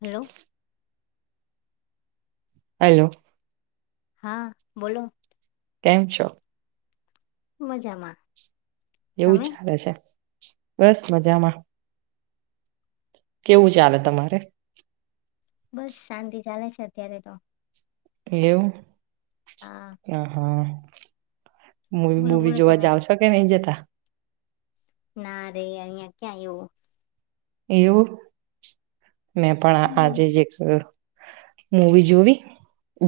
Hello. Hello. હા બોલો. કેમ છો. મજામાં એવું તમે ચાલે છે. બસ મજામાં. કેવું ચાલે તમારે. બસ શાંતિ ચાલે છે અત્યારે તો. લેવ. હા હ હા. મવી બોલો મૂવી બોલો જોવા તમે જાવ છો કે નહી જતા. ના રે અહિયાં ક્યાં આવવું એવું. મેં પણ હમ આજે જ એક. મૂવી જોવી.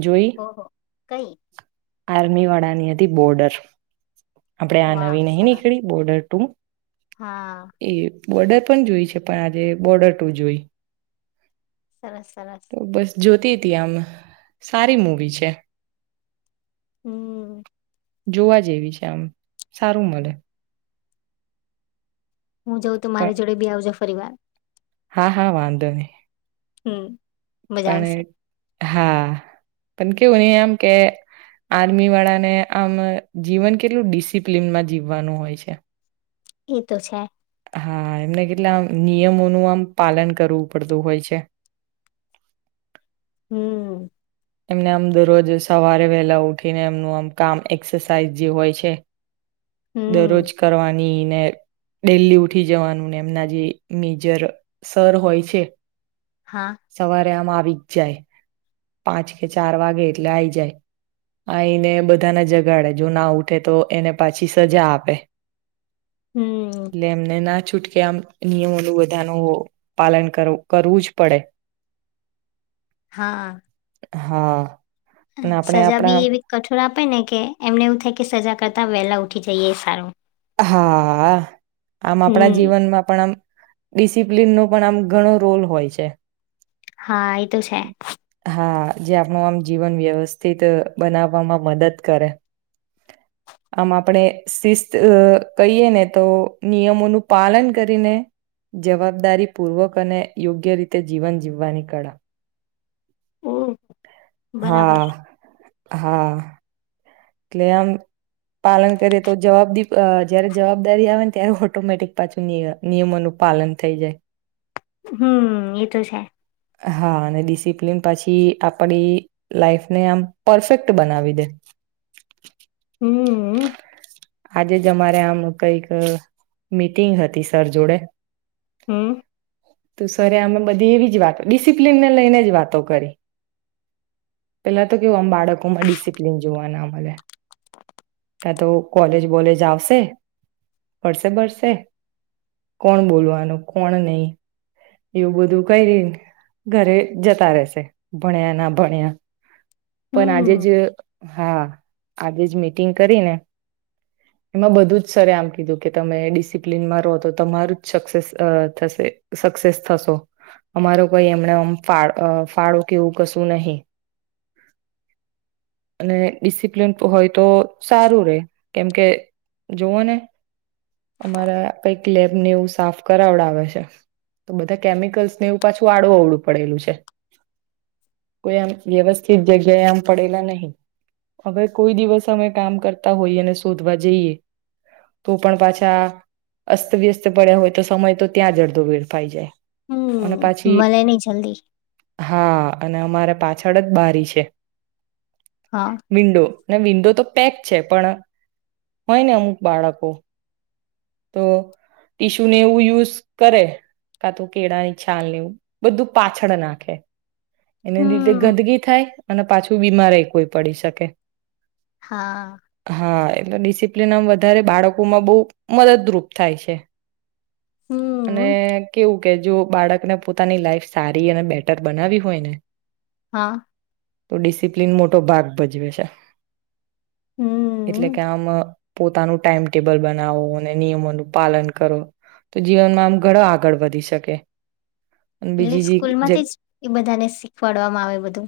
જોઈ. ઓહો [inaudible] આર્મી વાળાની હતી બોર્ડર આપણેે આ વાહ નવી નહી સરસ નીકળી બોર્ડર ટુ હા એ બોર્ડર પણ જોઈ છે પણ આજે બોર્ડર ટુ જોઈ સરસ સરસ તો બસ જોતી સારી મુવી છે હમ જોવા જેવી છે આમ સારું મળે હું જાઉં તો પણ મારી જોડે બી આવજો પરિવાર હા હા વાંધો નહી હમ મજા પણ આવશે હા પણ કેવું નહી આમ કે આર્મી વાળા ને આમ જીવન કેટલું ડિસિપ્લિનમાં જીવવાનું હોય છે એ તો છે હા એમને કેટલા આમ નિયમોનું આમ પાલન કરવું પડતું હોય છે હમ એમને આમ દરરોજ સવારે વહેલા ઉઠીને એમનું આમ કામ એક્સરસાાઈઝ જે હોય છે દરરોજ હમ કરવાની ને ડૈલી ઉઠી જવાનું ને એમના જે મેજર સર હોય છે હા સવારે આમ આવે બજ જાય [inaudible] પાંચ કે ચાર વાગે એટલે આઈ જાય આઈને બધાને જગાડે જો ના ઉઠે તો એને પાછી સજા આપે હમ ને એમને નાચ છૂટકે આમ નિયમોનું બધાનું પાલન કરવું કરવુંજ પડે. હા હા. અને આપણે સજા આપણા બી એવી કઠોરા આપે આપે ને કે, એમને એવું થાય કે સજા કરતા વહેલા ઉઠી જઈએ એ સારું. હાઆ આમ આપણા હમ જીવનમાં પણ આમ ડિસિપ્લિન નો પણ આમ ઘણો રોલ હોય છે. હા એ તો છે. હા જે આપણ આમ જીવન વ્યવસ્થિત બનાવવામાં મદદ કરે. આમ આપણે સીસ ત કહીએ ને તો નિયમોનું પાલન કરીને જવાબદારી પૂર્વક અને યોગ્ય રીતે જીવન જીવવાની કળા. ઓ હા બરાબર. હા. કેલેમ પાલન કરે તો જવાબદ અ જયારે જવાબદારી આવે ને, ત્યારે ઓટોમેટિક પાછું, નિયમ નિયમોનું પાલન થઈ જાય. હમ્મ એ તો છે. હા અને ડિસિપ્લીન પછી આપડી લાઈફને આમ પરફેક્ટ બનાવી દે. [inaudible] હમ હમ આજે જ અમારે આમ કઈક મીટિંગ હતી સર જોડે હમ્મ તો સર અમે બધી એવી જ વાત ડિસિપ્લિનને લઈને જ વાતો કરી. પેલા તો કેવું આમ બાળકો માં ડિસિપ્લિન જોવાના મળે કા તો કોલેજ બોલેજ આવશે. ફડસે બળસે કોણ બોલવાનું કોણ નહી, એવું બધું કઈ ઘરે જતા રહેશે ભણ્યા ના ભણ્યા પણ આજે જ હમ હા આજે મી તિંગ કરી એ બધું સર આમ કીધું કે, તમે ડિસપ્નમાં રહો તો તમારુજ સક્સેસ થશે સક્સેસ થશો. અમારો કોઈ એમનો ઇમ અ ફાળો કે એવું કશું નહી. અને ડીસીપીન હોય તો સારું રે. કેમ કે જોઓ ને અમારા પૈ લેબને એવું સાફ કરાવડાવે છે. તો બધા કેમિકલ્સને એવું પાછું આડું અવડું પડેલું છે. કોઈ આમ વ્યવસ્થિત જગ્યાએ આમ પડેલા નહી. હવે કોઈ દિવસ અમે કામ કરતા હોઈ, અને શોધવા જઈએ, તો પણ પાછા અસ્તવ્યસ્ત પડ્યા હોય તો સમય તો ત્યાં જ અડધો વેડફાઈ જાય. અને હમ પછી, મળે નહી જલ્દી હા અને અમારે પાછળ જ બારી છે. હા વિન્ડો. ના વિંડો તો પેક છે. પણ હોય ને અમુક બાળકો તો ટીશ્યુને એવું યુઝ કરે. કા તો કેળાની છાલ ને એવ બધું પાછળ નાખે એને લીધે હમ ગંદગી થાય અને પાછું બીમારઇ કોઈ પડી શકે. હા. હા એટલે ડિસિપ્લીન આમ વધારે બાળકોમાં બહુ મદદરૂપ થાય છે અને હમ કેવું કે જો બાળકને પોતાની લાઈફ સારી અને બેટર બનાવી હોય ને હા તો ડિસિપ્લિન મોટો ભાગ ભજવે છે એટલે હમ કે આમ પોતાનું ટાઈમટેબલ બનાવો નિયમોનું પાલન કરો તો જીવનમાં આમ ઘણા આગળ વધી શકે અને એટલે બીજી સ્કૂલ જે માંથી જ એ બધાને શીખવાડવામાં આવે બધું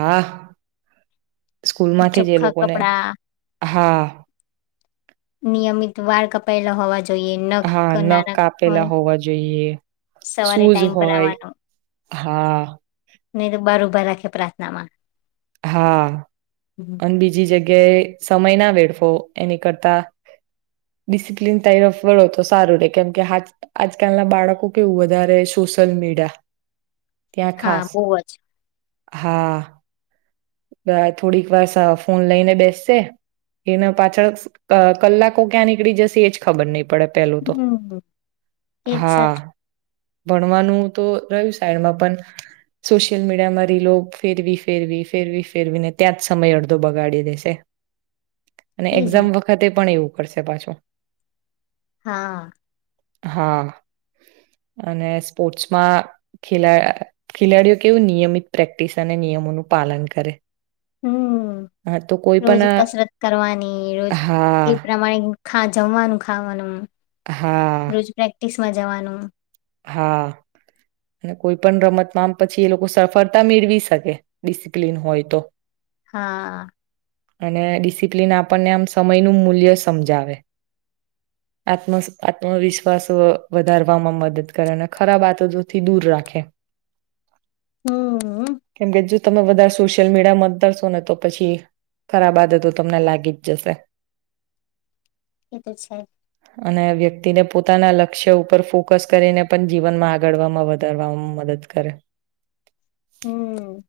હા સ્કૂલમાંથી જે ચોખ્ખા લોકોને કપડા હા નિયમિત વાર કપાયેલા હોવા જોઈએ નખ હા ક- નાના નાપેલા હોય હોવા જોઈએ સવારે શૂઝ ટાઈમ પર આવવાનું હોય હા નહી તો બહાર ઉભા રાખે પ્રાર્થના માં હા અને બીજી જગ્યાએ. સમય ના વેડવો એની કરતા ડિસિપ્લિન તરફ વળો તો સારું રે કેમકે આજકાલના બાળકો કેવું વધારે સોશિયલ મીડિયા. ત્યાં હા ખાસ બહ જ. હા. થોડીક વાર ફોન લઈને બેસશે એને પાછળ કલાકો ક્યાં નીકળી જશે એજ ખબર નહ પડે. પડે પેલું તો હમ એજ સાચું હા ભણવાનું તો રહ્યું સાઈડમાં પણ સોશિયલ મીડિયા માં રીલો ફેરવી ફેરવી. ફેરવી ફેરવીને ત્યાં જ સમય અડધો બગાડી દેશે. અને એજ ને એક્ઝામ વખતે પણ એવું. કરશે પાછું. હા. હા અને સ્પોર્ટ્સમાં ખ ખેલાડીઓ કેવું નિયમિત પ્રેક્ટિસ અને નિયમોનું. પાલન કરે. હમ હા તો કોઈ રોજ પણ કસરત કરવાની રોજ અ એ હા પ્રમાણે. ખા જમવાનું ખાવાનું. હા રોજગારી. સમાં જવાનું. હા અને કોઈ પણ રમતમાંમ પછી એ લોકો સફળતા મેળવી શકે ડિસિપ્લિન હોય તો. હા. અને ડિસિપ્લિન આપણને આમ સમયનું મૂલ્ય સમજાવે આ આત્મવિશ્વાસ વધારવામાં મદદ. કરે અને ખરાબ આતોથી દૂર રાખે. હમ. કેમકે જો તમે વધારે સોશિયલ મીડિયા મત ધરશો ને તો પછી ખરાબ આદતો તમને લાગી જ જશે. એ તો છે. અને વ્યક્તિને પોતાના લક્ષ્ય ઉપર ફોકસ કરીને. પણ જીવનમાં આગળમાં વધારવામાં મદદ કરે. હમ.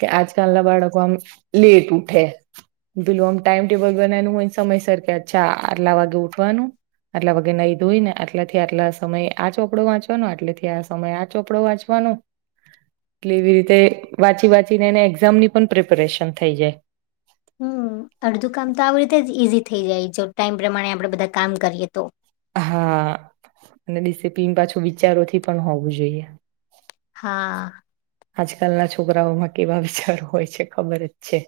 કે આજકાલ ના બાળકો આમ લેટ ઉઠે પેલું આમ ટાાઈમ ટેબલ બનાવનું હોય સમયસર કે અચ્છા આટલા વાગે ઉઠવાનું આટલા વાગે નહી ધોઈ ને આટલાથી આટલા સમય આચ. ચોપડો વાંચવાનો આટલેથી આ સમયે આ ચોપડો વાંચવાનો એટલે એવી રીતે વાંચી વાંચીને એને એક્ઝામની પણ પ્રિપેરેશન થઈ જાય. હમ અડધું કામ તો આવી રીતે જ ઈઝી થઈ જાય જો ટાઈમ પ્રમાણે આપણેે બધા કામ કરીએ તો. હા અને ડિસિપ્લીન પાછું વિચારોથી પણ હોવું જોઈએ. હા. આજકાલના છોકરાઓમાં કેવા વિચારો હોય છે ખબર જ છે.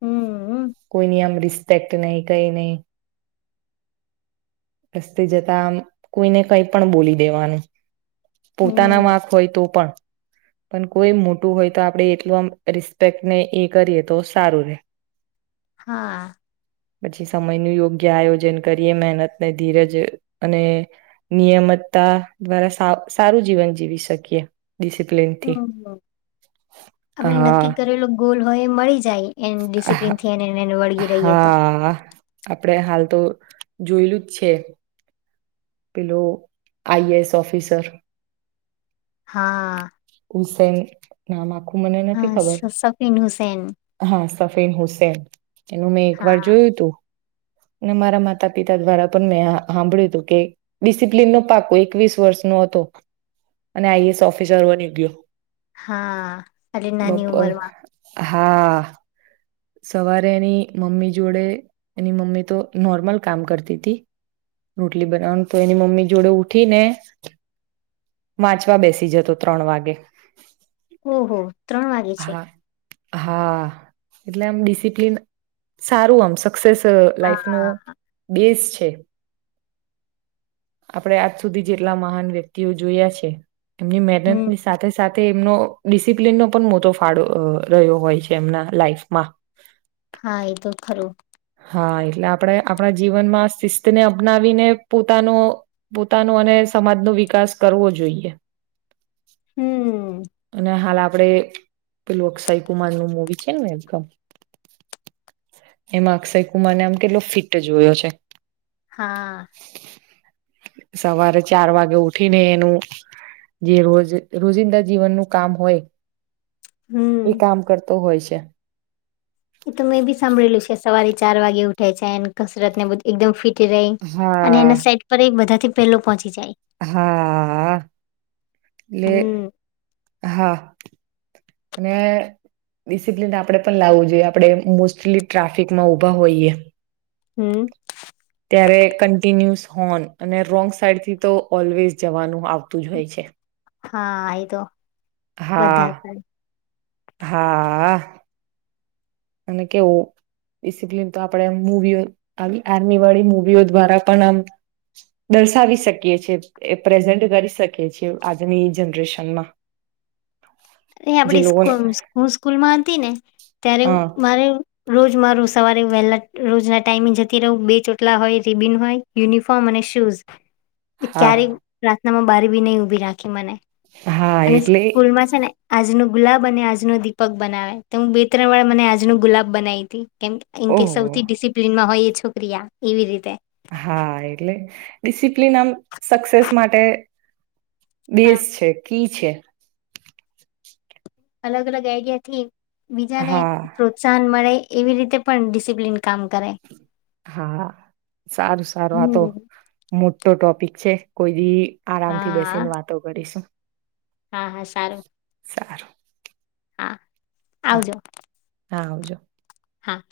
હમ કોઈ ન આમ રિશ. રપેક્ટ નહી કઈ નહી. રસ્તે જતા આમ કોઈને કઈ પણ બોલી દેવાનું. પોતાના હમ વાક હોય તો પણ. પણ કોઈ મોટું હોય તો આપણે એટલો આ રિસ્પેક્ટને એ કરીએ તો સારું રહે. હા. પછી સમય નું યોગ્ય આયોજન કરીએ મહેનત. અને ધીરજ અને નિયમિતતા દ્વારા સારું જીવન જીવી શકીએ. ડિસિપ્લનથી હમ હા. હ એ મળી જ જાય એ ડિસિપ્લીન થીને એને વળગી રહીએ તો. હા આપણેે હાલ તો જોયેલું જ છે પેલો આઈએસ ઓફિસર. હા. હુસેન નામાં મને નથી હા ખબર સ- સફીન હુસેન હા સફીન હુસેન એનું મેં એક વાર હા જોયું તું. અને મારા માતા પિતા દ્વારા પણ મેં સાંભળ્યું હતું કે ડિસિપ્લિન નો પાકો એકવીસ વર્ષ નો હતો અને આઈએસ ઓફિસર બન્યો. ગ હા આટલી નાની ઉમર માં હા. સવારે એની મમ્મી જોડે એની મમ્મી તો નોર્મલ કામ કરતી હતી રોટલી બનાવાનું તો એની મમ્મી જોડે ઉઠી ને વાંચવા બેસી જતો ત્રણ વાગે. ઓ હો. ત્રણ વાગે છે. હા હા એટલે આમ ડિસિપ્લિન સારું આમ સ [unintelligible] લાઈફ ન હા. બેઝ. તે આપડે આજ સુધી જેટલા મહાન વ્યક્તિઓ જોયા છે. એમની મહેનત હમ ની સાથે સાથ તે એમનો ડિસિપ્ન નો. પણ મોટો ફાળો રહ્યો હોય છે એમના લાઈફમાં. હા એ તો ખરું. હા એટલે આપડે આપડા જીવનમાં શિસ્તને અપનાવીને પોતાનો પોતાનો અને સમાજનો વિકાસ કરવો જોઈએ. હમ અને હાલ આપ પડે પેલું અક્ષય કુમાર નું મુવી છે ને એકદમ. એમાં અક્ષય કુમારને આમ કેટલો ફિટ જોયો છે. હા. સવારે ચાર વાગે ઉઠીને એનું જે રોજ રોજિંદા જીવનનું કામ હોય. એ હમ કામ કરતો હોય છે. [inaudible] એ તો મેં બી સાંભળેલું છે સવારે ચાર વાગે ઉઠે છે ને કસરત ને બધુ એકદમ ફિટ થી ગઈ અને હા એના સાઈટ પર એ બધા. પેલો પોચ હા એટલે હમ હા અને ડિસિપ્લિન આપડે પણ લાવવું જોઈએ આપડે મોસ્ટલી ટ્રાફિકમાં ઊભા હોઈએ. હમ. ત્યારે કન્ટિન્યુઝ હોન અને રોંગ સાઈડ થી તો ઓલવેઝ જવાનું આવ. તું જ હોય છે. હા આઈ તો બધા હા થાય હા અને કેવો ડિસિપ્લન તો આપણે મુવીઓ આવી આર્મી વાળી મુવીઓ દ્વારા પણ આમ દર્શાવી શકીએ છે એ પ્રેઝન્ટ કરી શકીએ છીએ આજની જનરેશનમાં એ જે આપડી લોકોને સ્કૂ સ્કૂ સ્કૂલ માં હતી ને ત્યારે હા મારે રોજ મારું સવારે વહેલા રોજના ટાઈમે જતી રહું બે ચોટલા હોય રિબિન હોય યુનિફોર્મ અને શૂઝ ક્યારે હા રા મ મને બારી બી નહી ઉભી રાખી મને હા અને એટલે સ્કૂલમાં છે ને આજનું ગુલાબ અને આજનો દીપક બનાવે તો હું બે ત્રણ વારે મને આજનો ગુલાબ બનાવી તી કેમ એમ કે ઓહ સૌથી ડિસિપ્લિનમાં હોય શુક્રિયા એવી રીતે હા એટલે ડિસિપ્લિન આમ સક્સેસ માટે હા ડેશ છે કિ છે અલગ અલગ આઈડિયાથી બીજા ને હા પ્રોત્સાહન મળે એવી રીતે પણ ડિસિપ્લિન કામ કરે હા સારું સારું આ તો હમ નો ટોપકસ છે કોઈ દી આરામ થી હા બેસીને વાતો કરીશું. હા હા સારું. સારું. હાં હા આવજો. હા આવજો. હા